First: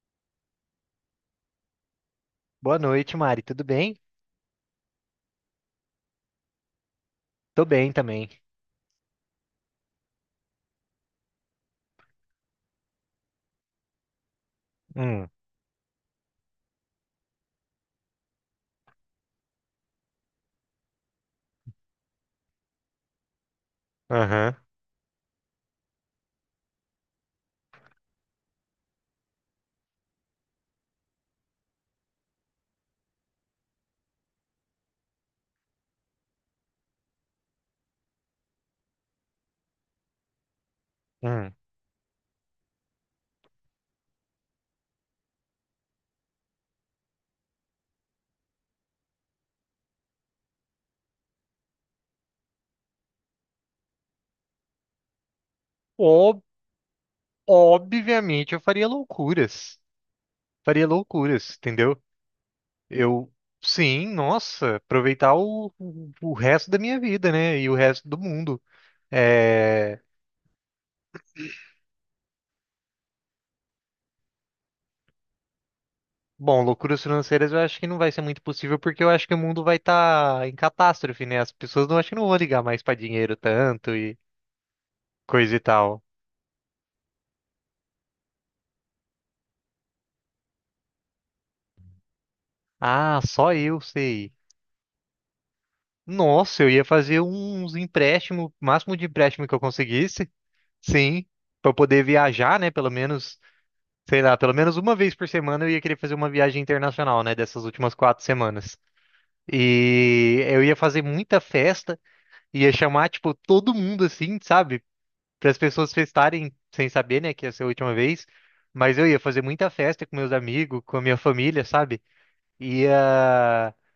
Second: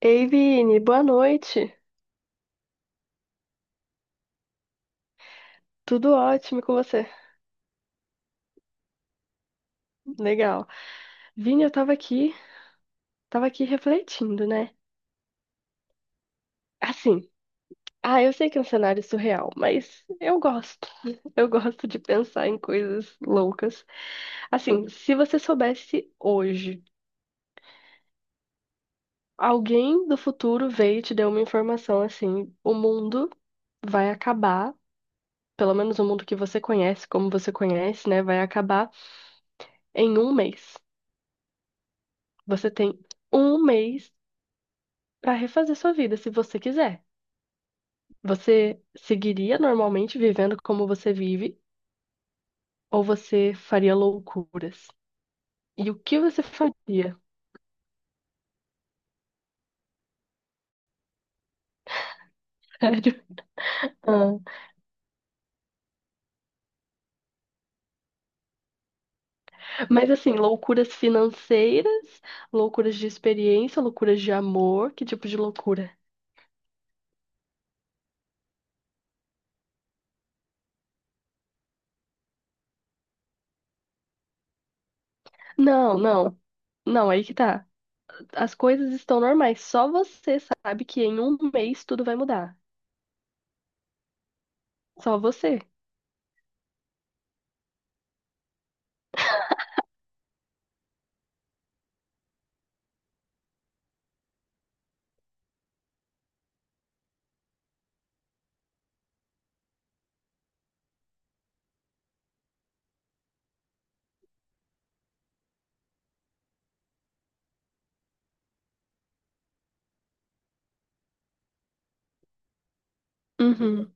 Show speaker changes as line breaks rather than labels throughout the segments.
Ei, Vini, boa noite.
Boa noite, Mari. Tudo bem?
Tudo ótimo com você?
Tô bem também.
Legal. Vini, eu tava aqui refletindo, né?
Hum,
Assim, ah, eu sei que é um cenário surreal, mas eu gosto. Eu gosto de pensar em coisas loucas.
aham,
Assim, se você soubesse hoje, alguém do futuro veio e te deu uma informação assim, o mundo vai acabar, pelo menos o mundo que você conhece, como você conhece, né, vai acabar em um mês.
hum.
Você tem um mês para refazer sua vida, se você quiser. Você seguiria normalmente vivendo como você vive ou você faria loucuras? E o que
Ob-
você faria?
Obviamente eu faria loucuras. Faria loucuras, entendeu?
Sério?
Eu, sim,
Ah,
nossa, aproveitar o resto da minha vida, né? E o resto do mundo. É...
mas assim, loucuras financeiras, loucuras de experiência, loucuras de amor, que tipo de loucura?
Bom, loucuras financeiras eu acho que não vai ser muito possível, porque eu acho que o mundo vai estar em catástrofe, né? As pessoas não acho que não vão ligar mais pra dinheiro tanto e coisa e
Não,
tal.
não. Não, aí que tá. As coisas estão normais. Só você sabe que em um mês tudo vai mudar.
Ah, só eu sei.
Só você.
Nossa, eu ia fazer uns empréstimos, máximo de empréstimo que eu conseguisse, sim, para poder viajar, né? Pelo menos, sei lá, pelo menos uma vez por semana eu ia querer fazer uma viagem internacional, né? Dessas últimas 4 semanas. E eu ia fazer muita festa, ia chamar, tipo, todo mundo assim, sabe? Para as pessoas festarem sem saber, né, que ia ser a última vez. Mas eu ia fazer muita festa com meus amigos, com a minha família, sabe? Ia.
Uhum.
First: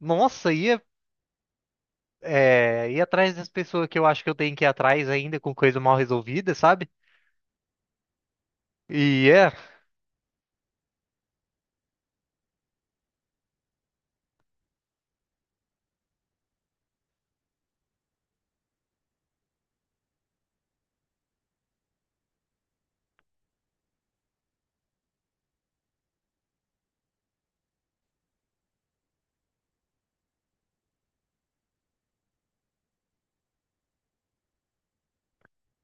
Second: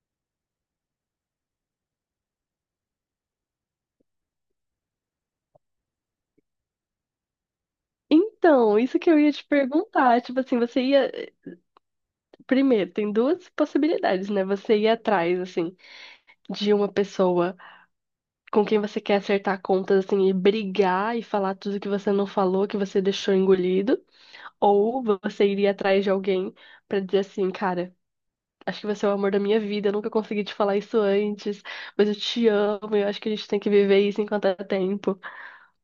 Nossa, ia ir atrás das pessoas que eu acho que eu tenho que ir atrás ainda com coisa mal resolvida, sabe?
Então, isso que eu
E
ia te
é,
perguntar, tipo assim, você ia primeiro, tem duas possibilidades, né? Você ir atrás, assim, de uma pessoa com quem você quer acertar contas, assim, e brigar e falar tudo que você não falou, que você deixou engolido. Ou você iria atrás de alguém pra dizer assim, cara, acho que você é o amor da minha vida, eu nunca consegui te falar isso antes, mas eu te amo, eu acho que a gente tem que viver isso enquanto é tempo.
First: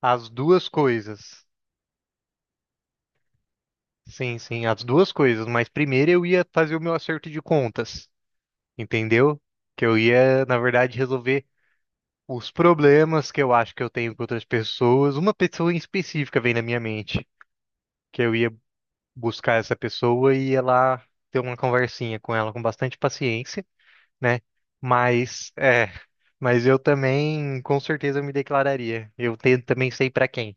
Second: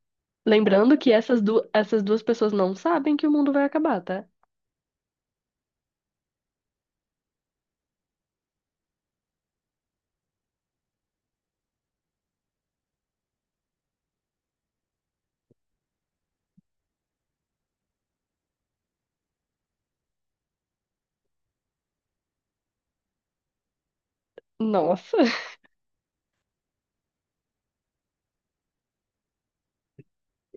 as duas
Lembrando que essas,
coisas.
du essas duas pessoas não sabem que o mundo vai acabar, tá?
Sim, sim, as duas coisas. Mas primeiro eu ia fazer o meu acerto de contas, entendeu? Que eu ia, na verdade, resolver os problemas que eu acho que eu tenho com outras pessoas. Uma pessoa em específica vem na minha mente, que eu ia buscar essa pessoa e ia lá ter uma conversinha com ela com bastante paciência. Né?
Nossa.
Mas é, mas eu também com certeza me declararia. Eu também sei pra quem.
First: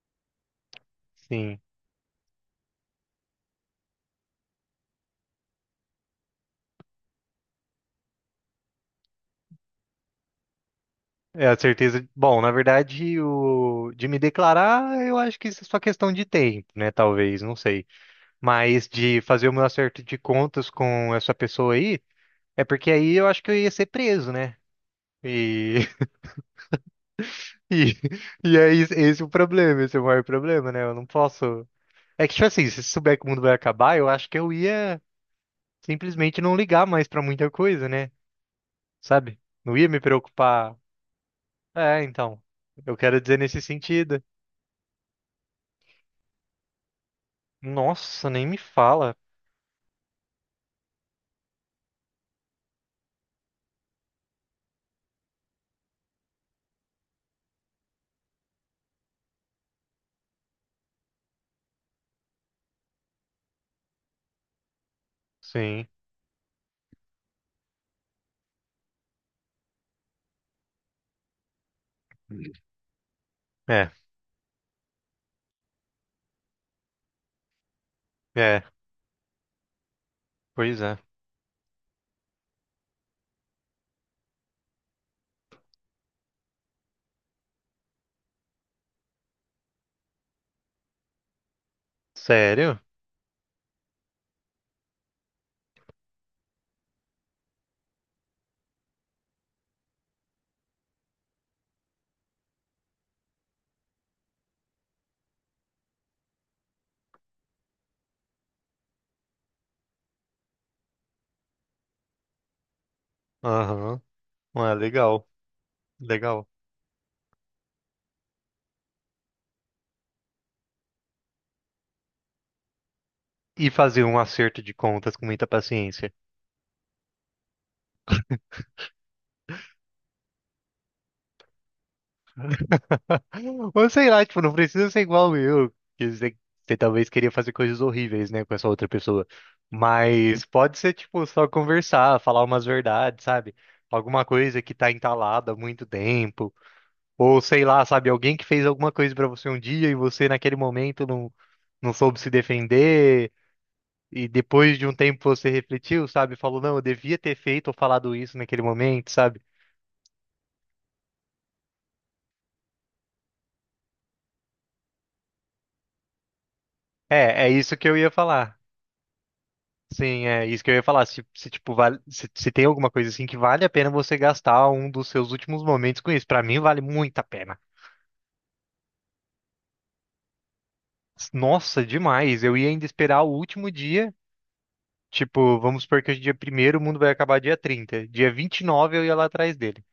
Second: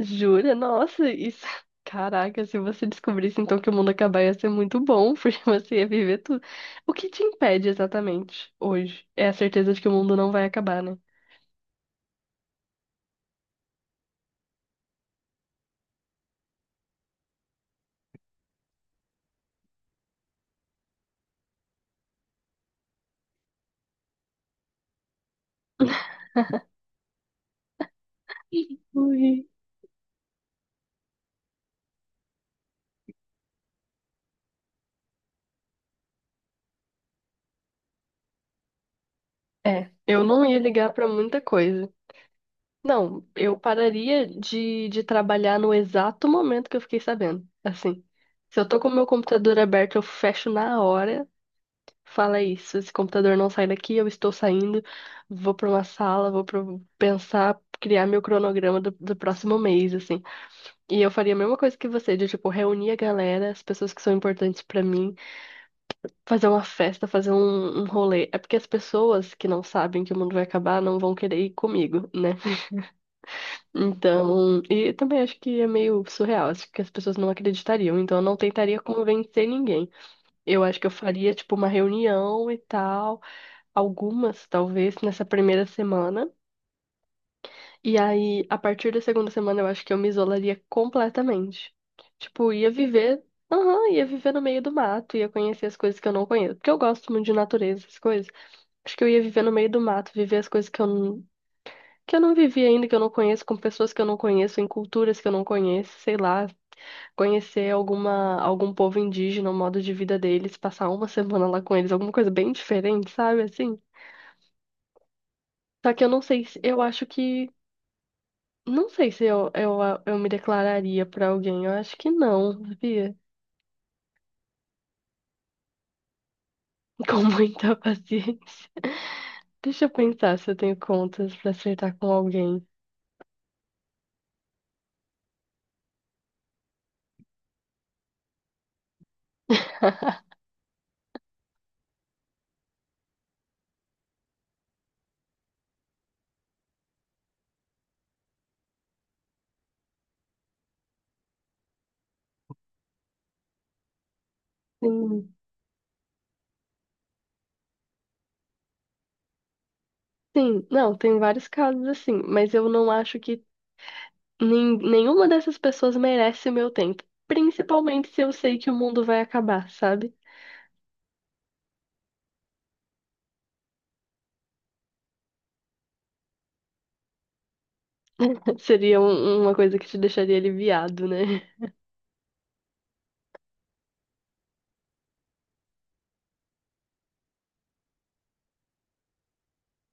Jura? Nossa, isso.
Sim.
Caraca, se você descobrisse então que o mundo acabar ia ser muito bom, porque você ia viver tudo. O que te impede exatamente hoje? É a certeza de que o mundo não vai acabar, né?
É a certeza. Bom, na verdade, o de me declarar, eu acho que isso é só questão de tempo, né? Talvez, não sei. Mas de fazer o meu acerto de contas com essa pessoa aí, é porque aí eu acho que eu ia ser preso, né? E e, esse é o
Ui.
problema, esse é o maior problema, né? Eu não posso. É que, tipo assim, se souber que o mundo vai acabar, eu acho que eu ia simplesmente não ligar mais pra muita coisa, né? Sabe? Não ia
É,
me
eu não ia
preocupar.
ligar pra muita coisa.
É, então. Eu quero
Não,
dizer
eu
nesse sentido.
pararia de trabalhar no exato momento que eu fiquei sabendo. Assim,
Nossa, nem me
se eu tô com o meu
fala.
computador aberto, eu fecho na hora. Fala isso, esse computador não sai daqui, eu estou saindo, vou para uma sala, vou pra pensar, criar meu cronograma do próximo mês, assim. E eu faria a mesma coisa que você, de tipo, reunir a galera, as pessoas que são importantes para mim,
Sim.
fazer uma festa, fazer um rolê. É porque as pessoas que não sabem que o mundo vai acabar não vão querer ir comigo, né?
É,
Então, e também acho que é meio surreal, acho que as pessoas não acreditariam, então eu não
é,
tentaria convencer ninguém. Eu acho
pois
que eu
é.
faria, tipo, uma reunião e tal. Algumas, talvez, nessa primeira semana. E aí, a partir da segunda semana, eu acho que eu me isolaria completamente. Tipo, ia
Sério?
viver, aham, ia viver no meio do mato, ia conhecer as coisas que eu não conheço. Porque eu gosto muito de natureza, essas coisas. Acho que eu ia viver no meio do mato, viver as coisas que eu não vivi ainda, que eu não conheço, com pessoas que eu não conheço, em culturas que eu não conheço, sei lá, conhecer algum povo indígena, o modo de vida deles, passar uma semana lá com eles, alguma coisa bem diferente, sabe, assim?
Aham. Ah, legal,
Só que eu não sei,
legal.
eu acho que não sei se eu me declararia pra alguém. Eu acho que não, sabia?
E fazer um acerto de contas com muita paciência.
Com muita paciência. Deixa eu pensar se eu tenho contas pra acertar com alguém.
Ou sei lá, tipo, não precisa ser igual eu, que você talvez queria fazer coisas horríveis, né, com essa outra pessoa. Mas pode ser, tipo, só conversar, falar umas verdades, sabe? Alguma coisa que tá entalada há muito tempo. Ou sei lá, sabe? Alguém que fez alguma coisa pra você um dia e você naquele momento não, não soube se defender. E depois de um tempo
Sim,
você refletiu, sabe? Falou, não, eu devia ter feito ou falado isso naquele momento, sabe?
sim. Não, tem vários casos assim, mas eu não acho que nenhuma dessas pessoas merece o meu tempo.
É, é isso que eu
Principalmente
ia
se eu
falar.
sei que o mundo vai acabar, sabe?
Sim, é isso que eu ia falar. Se, tipo, vale, se tem alguma coisa assim que vale a pena você gastar um dos seus últimos momentos com isso. Pra mim, vale muito a pena.
Seria uma coisa que te deixaria aliviado, né?
Nossa, demais. Eu ia ainda esperar o último dia. Tipo, vamos supor que hoje é dia primeiro, o mundo vai acabar dia 30. Dia 29 eu ia lá atrás dele.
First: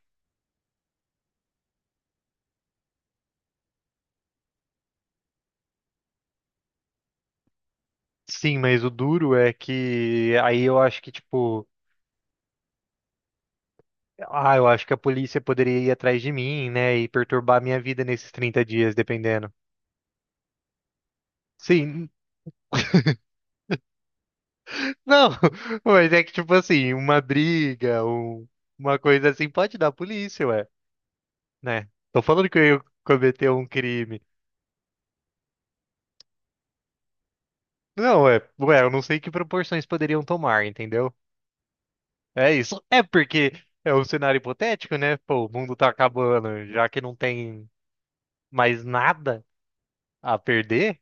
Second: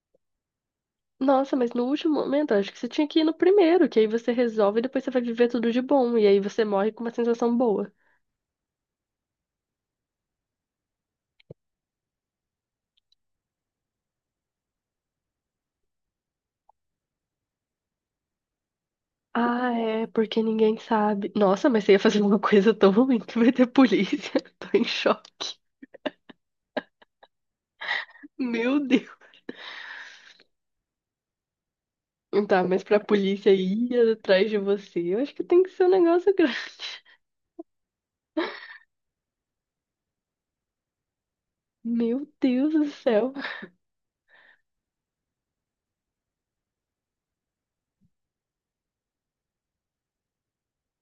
Nossa, mas no último momento, eu acho que você tinha que ir no primeiro, que aí você resolve e depois você vai viver tudo de bom, e aí você morre com uma sensação boa.
Sim, mas o duro é que aí eu acho que, tipo, ah, eu acho que a polícia poderia ir atrás de mim, né, e perturbar a minha vida nesses 30 dias, dependendo.
Ah, é, porque ninguém sabe. Nossa, mas você ia
Sim,
fazer uma coisa tão ruim que vai ter polícia. Tô em
não,
choque.
mas é que, tipo assim, uma briga,
Meu
uma
Deus.
coisa assim, pode dar polícia, ué, né? Tô falando que
Tá,
eu
mas pra
cometi
polícia
um
ir
crime.
atrás de você, eu acho que tem que ser um negócio grande.
Não, ué, ué, eu não sei que proporções poderiam tomar, entendeu?
Meu
É
Deus
isso.
do
É
céu.
porque é um cenário hipotético, né? Pô, o mundo tá acabando, já que não tem mais nada a perder.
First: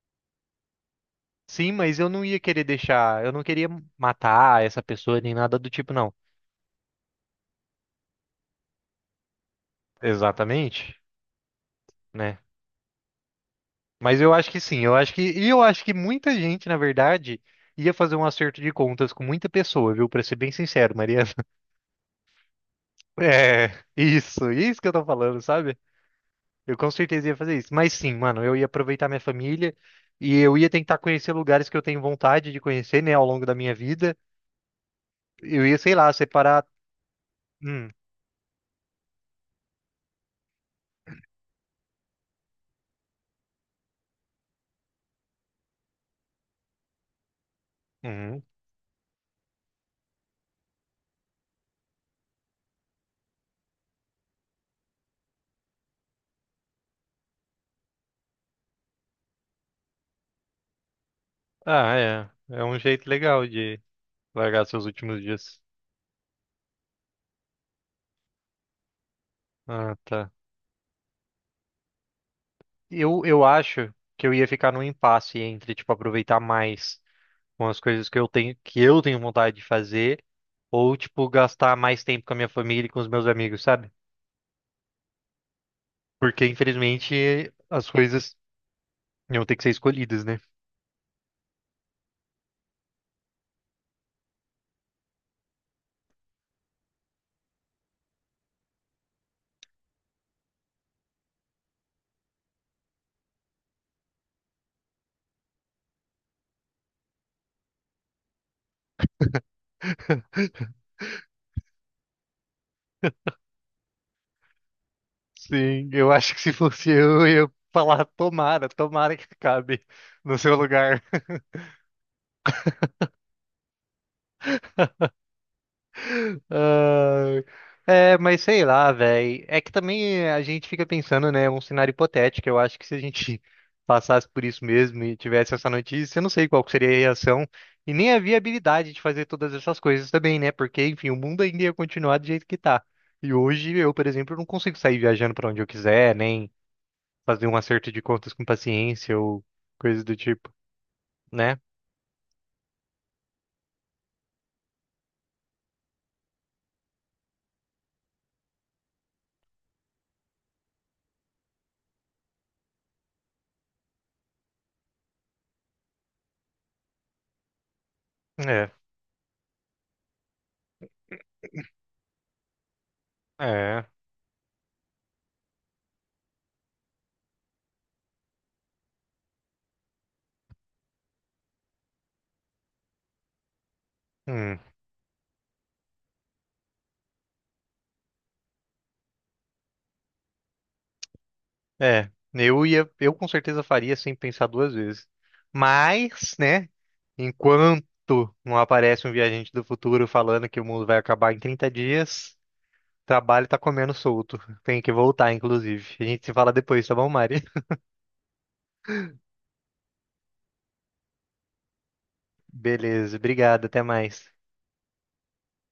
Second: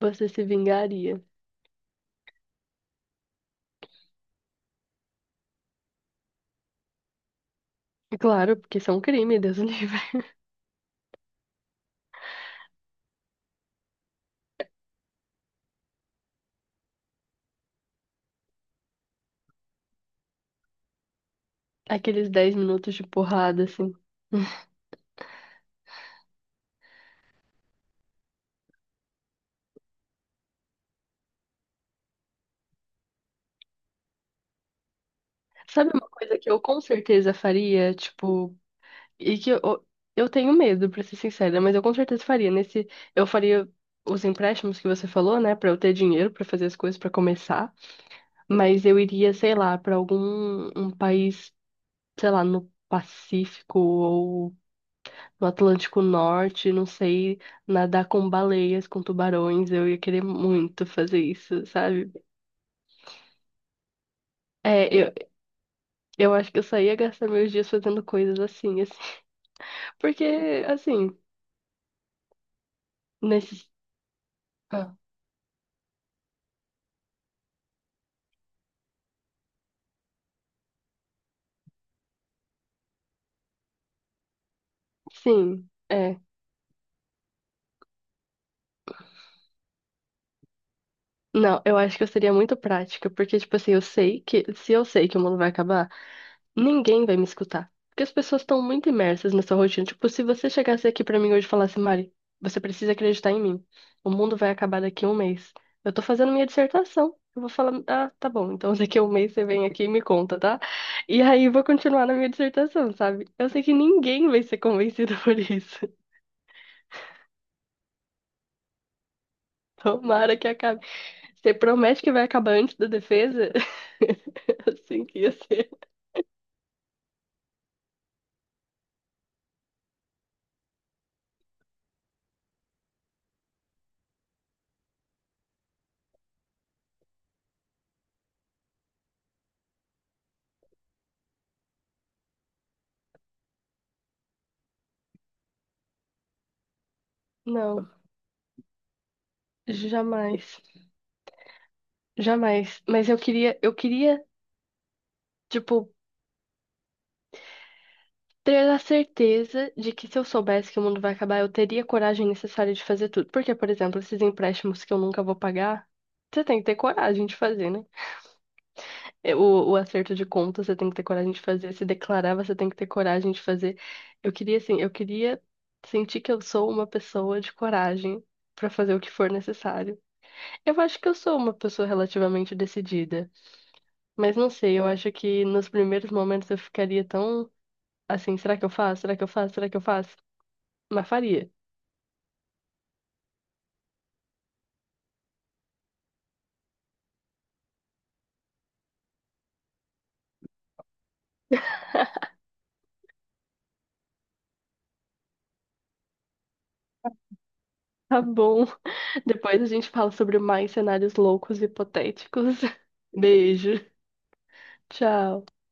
Você se vingaria.
Sim, mas eu não ia querer deixar, eu não queria matar essa pessoa nem nada do tipo, não.
Claro, porque isso é um crime, Deus o livre.
Exatamente, né? Mas eu acho que sim, eu acho que, e eu acho que muita gente, na verdade, ia fazer um acerto de contas com muita pessoa, viu? Pra ser bem sincero, Mariana.
Aqueles 10 minutos de porrada,
É,
assim.
isso que eu tô falando, sabe? Eu com certeza ia fazer isso. Mas sim, mano, eu ia aproveitar minha família e eu ia tentar conhecer lugares que eu tenho vontade de conhecer, né, ao longo da minha vida. Eu ia,
Sabe
sei
uma
lá,
coisa que eu
separar.
com certeza
Hum,
faria? Tipo, e que eu tenho medo, pra ser sincera, mas eu com certeza faria. Nesse, eu faria os empréstimos que você falou, né, pra eu ter dinheiro pra fazer as coisas pra começar,
uhum.
mas eu iria, sei lá, pra algum país, sei lá, no Pacífico ou no Atlântico Norte, não sei, nadar com baleias, com tubarões, eu ia querer muito fazer isso,
Ah,
sabe?
é. É um jeito legal de largar seus
É,
últimos dias.
eu acho que eu só ia gastar meus dias fazendo coisas assim, assim.
Ah,
Porque
tá.
assim,
Eu
nesses,
acho que eu ia ficar num
ah,
impasse entre, tipo, aproveitar mais com as coisas que eu tenho vontade de fazer, ou, tipo, gastar mais tempo com a minha família e com os meus amigos, sabe?
sim, é.
Porque, infelizmente, as coisas iam ter que ser escolhidas, né?
Não, eu acho que eu seria muito prática, porque, tipo assim, eu sei que, se eu sei que o mundo vai acabar, ninguém vai me escutar. Porque as pessoas estão muito imersas nessa rotina. Tipo, se você chegasse aqui pra mim hoje e falasse, Mari, você precisa acreditar em mim. O mundo vai acabar daqui a um mês. Eu tô fazendo minha dissertação. Eu vou falar, ah, tá bom, então daqui a um mês você vem aqui e me conta, tá? E aí eu vou continuar na minha dissertação, sabe? Eu sei que ninguém vai ser convencido por isso.
Sim, eu acho que se fosse eu ia falar, tomara, tomara que acabe no
Tomara que
seu
acabe.
lugar.
Você promete que vai acabar antes da defesa? Assim que ia ser.
Ai. É, mas sei lá, velho. É que também a gente fica pensando, né? Um cenário hipotético. Eu acho que se a gente passasse por isso mesmo e tivesse essa notícia, eu não sei qual que seria a reação e nem a viabilidade de fazer todas essas coisas também, né? Porque, enfim, o mundo ainda ia continuar do jeito que tá. E hoje eu, por exemplo, não consigo sair viajando pra onde eu quiser, nem fazer um
Não,
acerto de contas com paciência ou coisa do tipo,
jamais.
né?
Jamais. Mas eu queria, tipo, ter a certeza de que se eu soubesse que o mundo vai acabar, eu teria a coragem necessária de fazer tudo. Porque, por exemplo, esses empréstimos que eu nunca vou pagar, você tem que ter coragem de fazer, né?
É,
É, o acerto de conta, você tem que ter coragem de fazer. Se declarar, você tem que ter coragem de fazer.
é.
Eu queria, assim, eu queria sentir que eu sou uma pessoa de coragem pra fazer o que for necessário. Eu acho que eu sou uma pessoa relativamente decidida. Mas não
Hum.
sei, eu acho que nos primeiros momentos eu ficaria tão assim, será que eu faço? Será que eu faço? Será que eu faço? Mas faria.
É, eu ia, eu com certeza faria sem pensar duas vezes. Mas, né, enquanto não aparece um viajante do futuro falando que o mundo vai acabar em 30 dias, o trabalho tá comendo solto. Tem que voltar, inclusive. A gente se fala depois, tá bom, Mari?
Tá bom. Depois a gente fala sobre mais cenários loucos e hipotéticos.
Beleza, obrigado,
Beijo.
até mais.
Tchau.